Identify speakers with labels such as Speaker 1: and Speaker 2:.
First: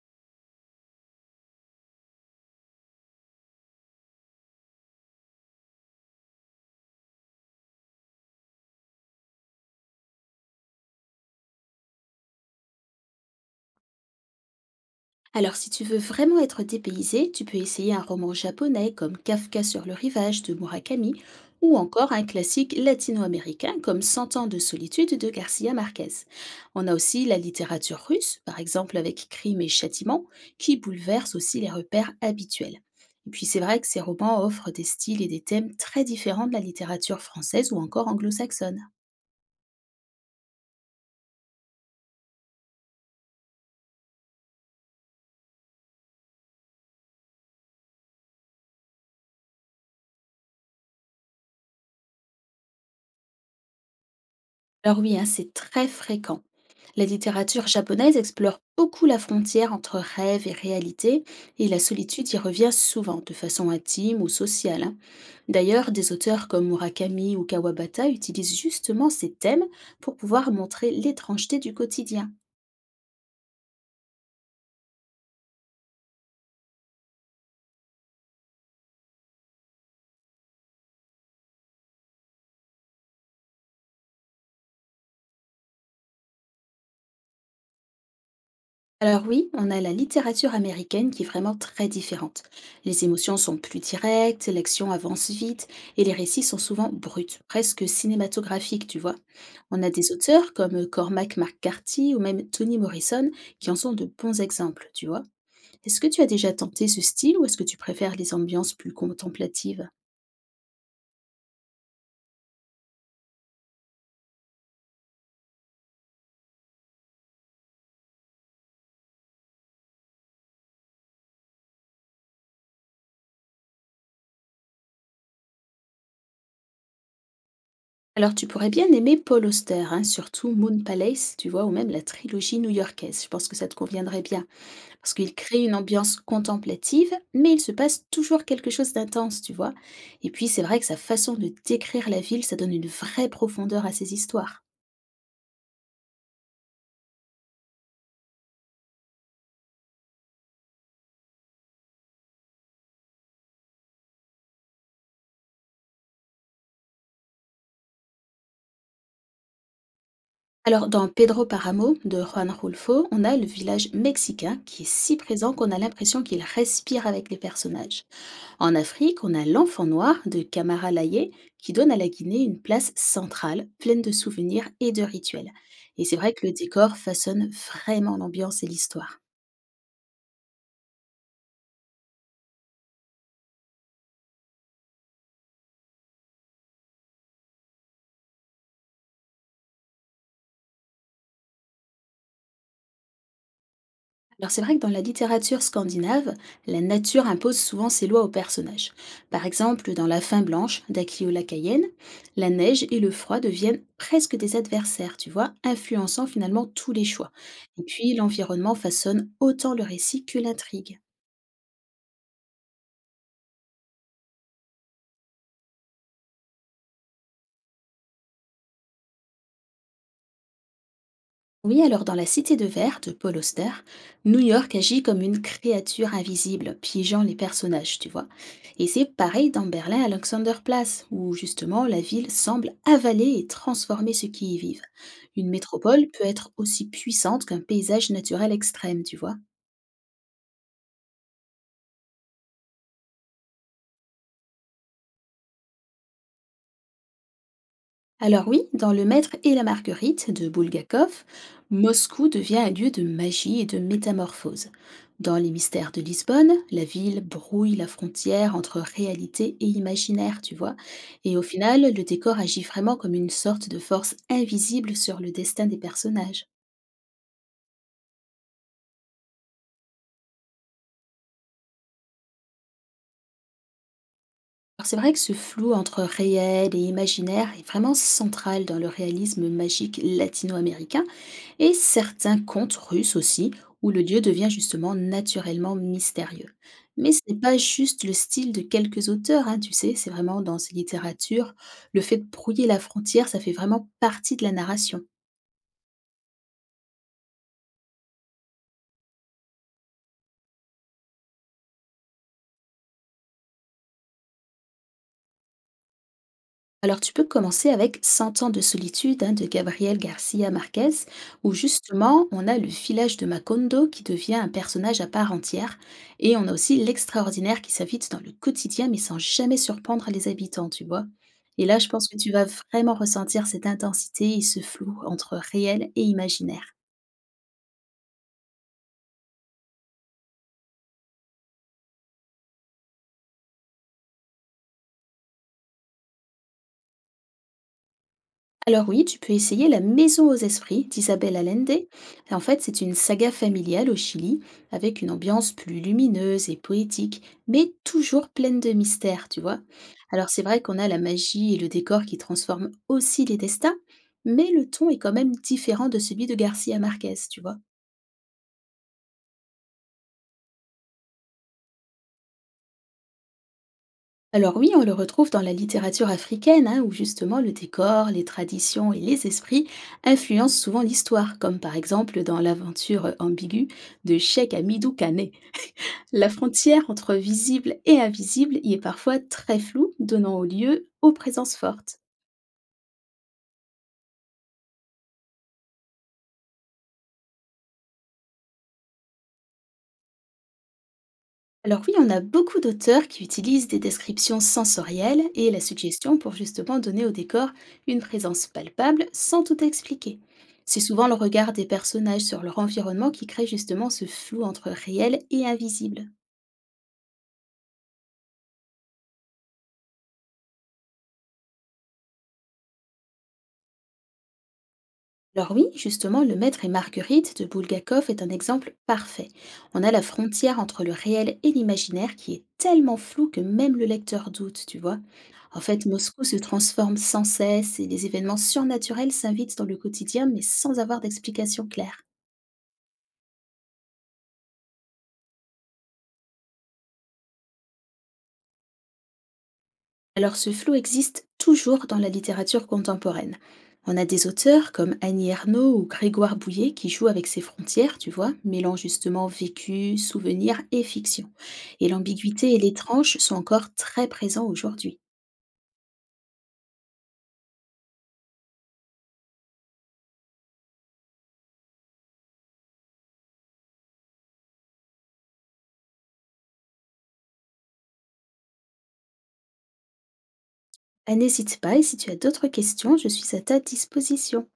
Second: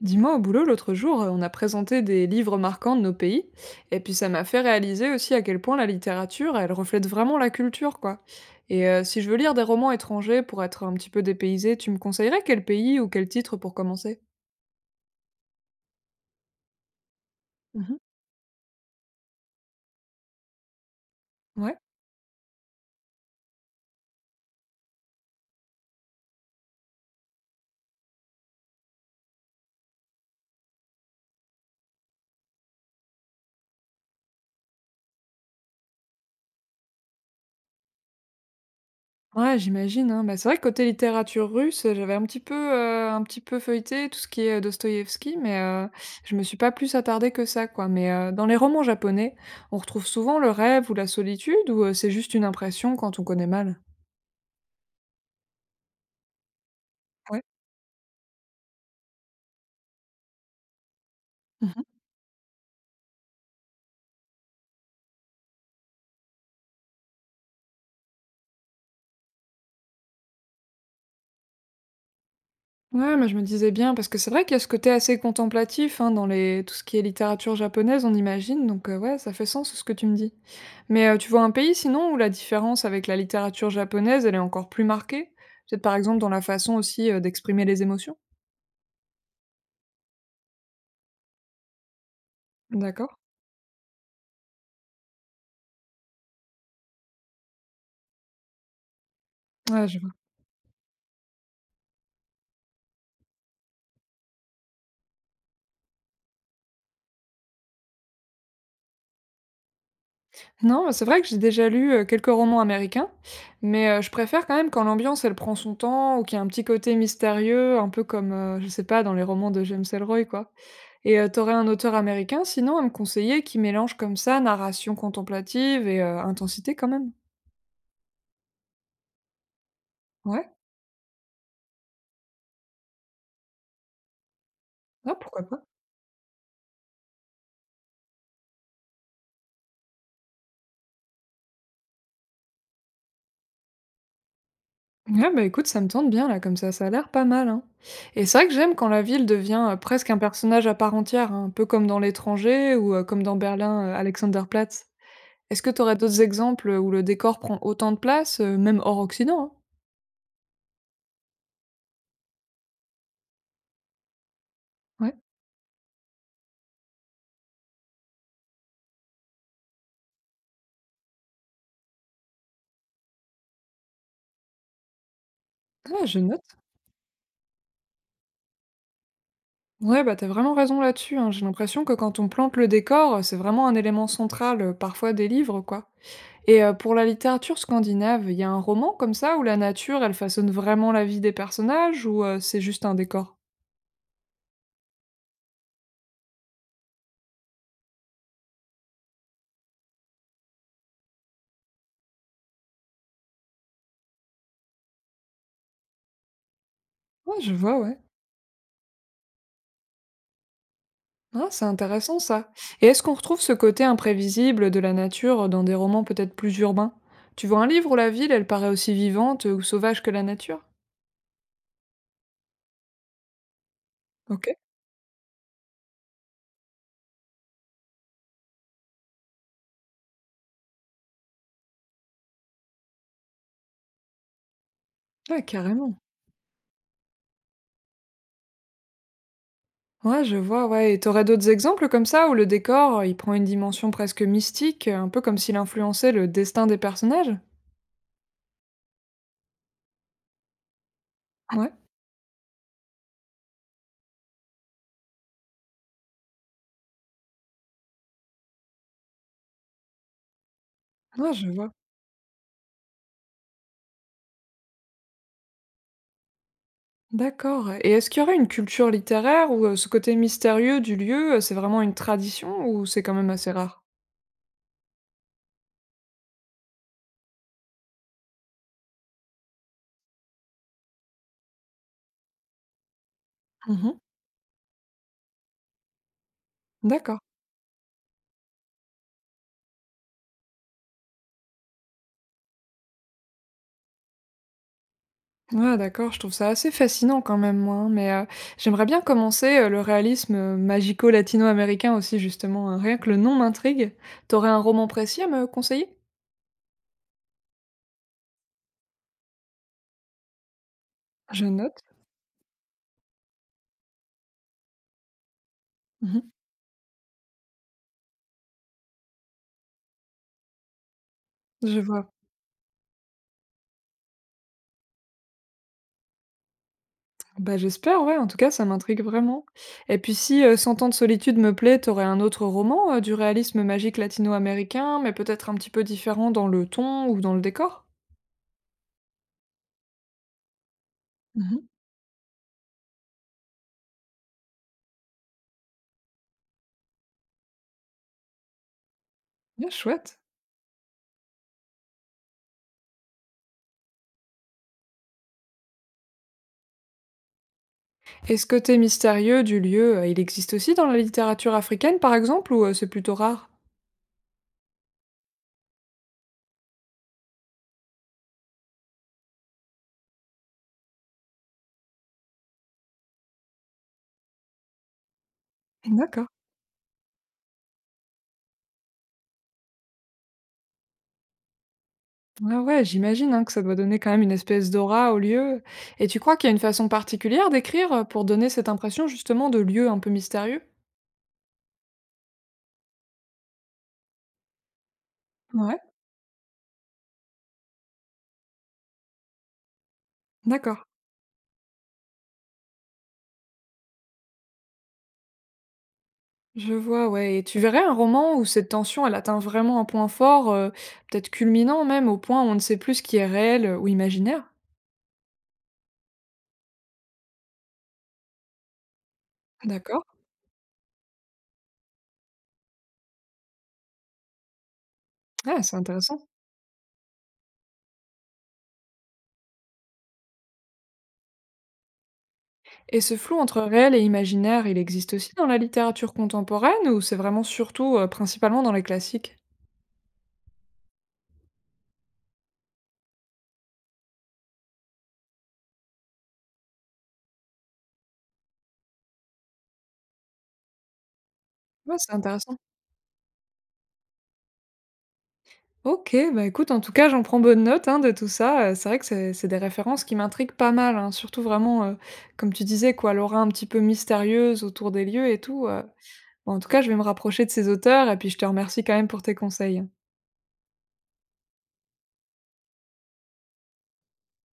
Speaker 1: Dis-moi, au boulot, l'autre jour, on a présenté des livres marquants de nos pays, et puis ça m'a fait réaliser aussi à quel point la littérature, elle reflète vraiment la culture, quoi. Si je veux lire des romans étrangers pour être un petit peu dépaysée, tu me conseillerais quel pays ou quel titre pour commencer?
Speaker 2: Alors, si tu veux vraiment être dépaysé, tu peux essayer
Speaker 1: Mhm.
Speaker 2: un roman japonais comme Kafka sur le rivage de Murakami ou
Speaker 1: Ouais.
Speaker 2: encore un classique latino-américain comme Cent ans de solitude de Garcia Marquez. On a aussi la littérature russe, par exemple avec Crime et Châtiment, qui bouleverse aussi les repères habituels. Et puis c'est vrai que ces romans offrent des styles et des thèmes très différents de la littérature française ou encore anglo-saxonne.
Speaker 1: Ouais, j'imagine, hein. Bah, c'est vrai que côté littérature russe, j'avais un petit peu feuilleté tout ce qui est Dostoïevski, mais je me suis pas plus attardée que ça, quoi. Mais dans les romans japonais, on retrouve souvent le rêve ou la solitude, ou c'est juste une impression quand on connaît mal?
Speaker 2: Alors oui, hein, c'est très fréquent. La
Speaker 1: Ouais.
Speaker 2: littérature japonaise explore beaucoup la frontière entre rêve et réalité, et la
Speaker 1: Mmh.
Speaker 2: solitude y revient souvent, de façon intime ou sociale, hein. D'ailleurs, des auteurs comme Murakami ou Kawabata utilisent justement ces thèmes pour pouvoir montrer l'étrangeté du quotidien.
Speaker 1: Ouais, mais je me disais bien, parce que c'est vrai qu'il y a ce côté assez contemplatif, hein, dans les tout ce qui est littérature japonaise, on imagine, donc ouais, ça fait sens ce que tu me dis. Mais tu vois un pays sinon où la différence avec la littérature japonaise, elle est encore plus marquée? Peut-être par exemple dans la façon aussi, d'exprimer les émotions?
Speaker 2: Alors oui, on a la littérature américaine qui est vraiment très différente. Les
Speaker 1: D'accord.
Speaker 2: émotions sont plus directes, l'action avance vite et les récits sont souvent bruts, presque cinématographiques, tu vois. On
Speaker 1: Ouais,
Speaker 2: a
Speaker 1: je
Speaker 2: des
Speaker 1: vois.
Speaker 2: auteurs comme Cormac McCarthy ou même Toni Morrison qui en sont de bons exemples, tu vois. Est-ce que tu as déjà tenté ce style ou est-ce que tu préfères les ambiances plus contemplatives?
Speaker 1: Non, bah, c'est vrai que j'ai déjà lu, quelques romans américains, mais je préfère quand même quand l'ambiance, elle prend son temps ou qu'il y a un petit côté mystérieux, un peu comme, je sais pas, dans les romans de James Ellroy, quoi. Tu un auteur américain sinon à me conseiller qui mélange comme ça narration contemplative et intensité quand même?
Speaker 2: Alors tu pourrais bien aimer Paul Auster, hein,
Speaker 1: Ouais,
Speaker 2: surtout Moon Palace, tu vois, ou même la trilogie new-yorkaise. Je pense que ça te conviendrait bien. Parce
Speaker 1: ah
Speaker 2: qu'il
Speaker 1: pourquoi pas.
Speaker 2: crée une ambiance contemplative, mais il se passe toujours quelque chose d'intense, tu vois. Et puis c'est vrai que sa façon de décrire la ville, ça donne une vraie profondeur à ses histoires.
Speaker 1: Ouais, bah, écoute, ça me tente bien là comme ça a l'air pas mal, hein. Et c'est vrai que j'aime quand la ville devient, presque un personnage à part entière, hein, un peu comme dans «L'étranger» ou comme dans Berlin, Alexanderplatz. Est-ce que t'aurais d'autres exemples, où le décor prend autant de place, même hors Occident, hein?
Speaker 2: Alors dans Pedro Paramo de Juan Rulfo, on a le village mexicain qui est
Speaker 1: Ouais.
Speaker 2: si présent qu'on a l'impression qu'il respire avec les personnages. En Afrique, on a l'enfant noir de Camara Laye qui donne à la Guinée une place centrale, pleine de souvenirs et de rituels. Et
Speaker 1: Ah,
Speaker 2: c'est
Speaker 1: je
Speaker 2: vrai
Speaker 1: note.
Speaker 2: que le décor façonne vraiment l'ambiance et l'histoire.
Speaker 1: Ouais, bah, t'as vraiment raison là-dessus, hein. J'ai l'impression que quand on plante le décor, c'est vraiment un élément central, parfois des livres, quoi. Pour la littérature scandinave, il y a un roman comme ça où la nature, elle façonne vraiment la vie des personnages ou, c'est juste un décor?
Speaker 2: Alors c'est vrai que dans la littérature scandinave, la nature impose souvent ses lois aux personnages. Par exemple, dans La Fin Blanche d'Akiola Cayenne, la neige et le froid deviennent presque des adversaires, tu vois, influençant finalement tous les choix.
Speaker 1: Ouais, je vois,
Speaker 2: Et
Speaker 1: ouais.
Speaker 2: puis l'environnement façonne autant le récit que l'intrigue.
Speaker 1: Ah, c'est intéressant ça. Et est-ce qu'on retrouve ce côté imprévisible de la nature dans des romans peut-être plus urbains? Tu vois un livre où la ville, elle paraît aussi vivante ou sauvage que la nature?
Speaker 2: Oui, alors dans La Cité de Verre de Paul Auster, New
Speaker 1: OK.
Speaker 2: York agit comme une créature invisible, piégeant les personnages, tu vois. Et c'est pareil dans Berlin Alexanderplatz, où justement la ville semble avaler et transformer ceux qui y vivent.
Speaker 1: Ouais,
Speaker 2: Une
Speaker 1: carrément.
Speaker 2: métropole peut être aussi puissante qu'un paysage naturel extrême, tu vois.
Speaker 1: Ouais, je vois, ouais. Et t'aurais d'autres exemples comme ça où le décor, il prend une dimension presque mystique, un peu comme s'il influençait le destin des personnages?
Speaker 2: Alors oui, dans Le Maître et la Marguerite de Bulgakov,
Speaker 1: Ouais.
Speaker 2: Moscou devient un lieu de magie et de métamorphose. Dans Les Mystères de Lisbonne, la ville brouille la frontière entre réalité et imaginaire, tu vois.
Speaker 1: Ouais,
Speaker 2: Et au
Speaker 1: je vois.
Speaker 2: final, le décor agit vraiment comme une sorte de force invisible sur le destin des personnages.
Speaker 1: D'accord, et est-ce qu'il y aurait une culture littéraire où, ce côté mystérieux du lieu, c'est vraiment une tradition ou c'est quand même assez rare?
Speaker 2: Alors c'est vrai que ce flou entre réel et imaginaire est vraiment central dans le réalisme magique latino-américain, et certains contes russes aussi, où
Speaker 1: Mmh.
Speaker 2: le dieu devient justement naturellement mystérieux. Mais ce
Speaker 1: D'accord.
Speaker 2: n'est pas juste le style de quelques auteurs, hein, tu sais, c'est vraiment dans ces littératures, le fait de brouiller la frontière, ça fait vraiment partie de la narration.
Speaker 1: Ouais, d'accord, je trouve ça assez fascinant quand même moi, hein, mais, j'aimerais bien commencer, le réalisme, magico-latino-américain aussi justement, hein, rien que le nom m'intrigue. T'aurais un roman précis à me conseiller?
Speaker 2: Alors, tu peux commencer avec 100 ans de solitude» hein, de Gabriel Garcia Marquez,
Speaker 1: Je
Speaker 2: où
Speaker 1: note.
Speaker 2: justement on a le village de Macondo qui devient un personnage à part entière,
Speaker 1: Mmh.
Speaker 2: et on a aussi l'extraordinaire qui s'invite dans le quotidien mais sans jamais surprendre les habitants, tu vois? Et
Speaker 1: Je
Speaker 2: là, je pense
Speaker 1: vois.
Speaker 2: que tu vas vraiment ressentir cette intensité et ce flou entre réel et imaginaire.
Speaker 1: Bah, j'espère, ouais, en tout cas, ça m'intrigue vraiment. Et puis si Cent ans de solitude me plaît, t'aurais un autre roman du réalisme magique latino-américain, mais peut-être un petit peu différent dans le ton ou dans le décor?
Speaker 2: Alors oui, tu peux essayer La Maison aux Esprits d'Isabelle
Speaker 1: Mhm.
Speaker 2: Allende. En fait, c'est une saga familiale au Chili, avec une ambiance plus lumineuse et poétique, mais toujours pleine de mystères, tu vois.
Speaker 1: Bien chouette.
Speaker 2: Alors c'est vrai qu'on a la magie et le décor qui transforment aussi les destins, mais le ton est quand même différent de celui de Garcia Marquez, tu vois.
Speaker 1: Et ce côté mystérieux du lieu, il existe aussi dans la littérature africaine, par exemple, ou c'est plutôt rare?
Speaker 2: Alors oui, on le retrouve dans la littérature africaine, hein, où justement le décor, les traditions et les esprits influencent souvent l'histoire, comme par exemple dans l'aventure ambiguë de Cheikh Hamidou Kané. La
Speaker 1: D'accord.
Speaker 2: frontière entre visible et invisible y est parfois très floue, donnant au lieu aux présences fortes.
Speaker 1: Ah ouais, j'imagine hein, que ça doit donner quand même une espèce d'aura au lieu. Et tu crois qu'il y a une façon particulière d'écrire pour donner cette impression justement de lieu un peu mystérieux?
Speaker 2: Alors oui, on a beaucoup d'auteurs qui utilisent des descriptions sensorielles et la
Speaker 1: Ouais,
Speaker 2: suggestion pour justement donner au décor une présence palpable sans tout expliquer. C'est
Speaker 1: d'accord.
Speaker 2: souvent le regard des personnages sur leur environnement qui crée justement ce flou entre réel et invisible.
Speaker 1: Je vois, ouais, et tu verrais un roman où cette tension, elle atteint vraiment un point fort, peut-être culminant même, au point où on ne sait plus ce qui est réel, ou imaginaire?
Speaker 2: Alors oui, justement, Le Maître et Marguerite de Bulgakov est un exemple parfait. On a la
Speaker 1: D'accord.
Speaker 2: frontière entre le réel et l'imaginaire qui est tellement floue que même le lecteur doute, tu vois. En
Speaker 1: Ah, c'est
Speaker 2: fait,
Speaker 1: intéressant,
Speaker 2: Moscou se transforme sans cesse et les événements surnaturels s'invitent dans le quotidien mais sans avoir d'explication claire.
Speaker 1: et ce flou entre réel et imaginaire, il existe aussi dans la littérature contemporaine ou c'est vraiment surtout, principalement dans les classiques?
Speaker 2: Alors ce flou existe toujours dans la littérature contemporaine. On a des auteurs comme Annie Ernaux ou Grégoire Bouillet qui jouent avec ces frontières, tu vois, mêlant justement vécu, souvenir et fiction. Et
Speaker 1: Ouais, c'est
Speaker 2: l'ambiguïté
Speaker 1: intéressant.
Speaker 2: et l'étrange sont encore très présents aujourd'hui.
Speaker 1: OK, bah, écoute, en tout cas, j'en prends bonne note, hein, de tout ça, c'est vrai que c'est des références qui m'intriguent pas mal, hein, surtout vraiment, comme tu disais, quoi, l'aura un petit peu mystérieuse autour des lieux et tout, heu. Bon, en tout cas, je vais me rapprocher de ces auteurs et puis je te remercie quand même pour tes conseils.
Speaker 2: Ah, n'hésite pas et si tu as d'autres questions, je suis à ta disposition.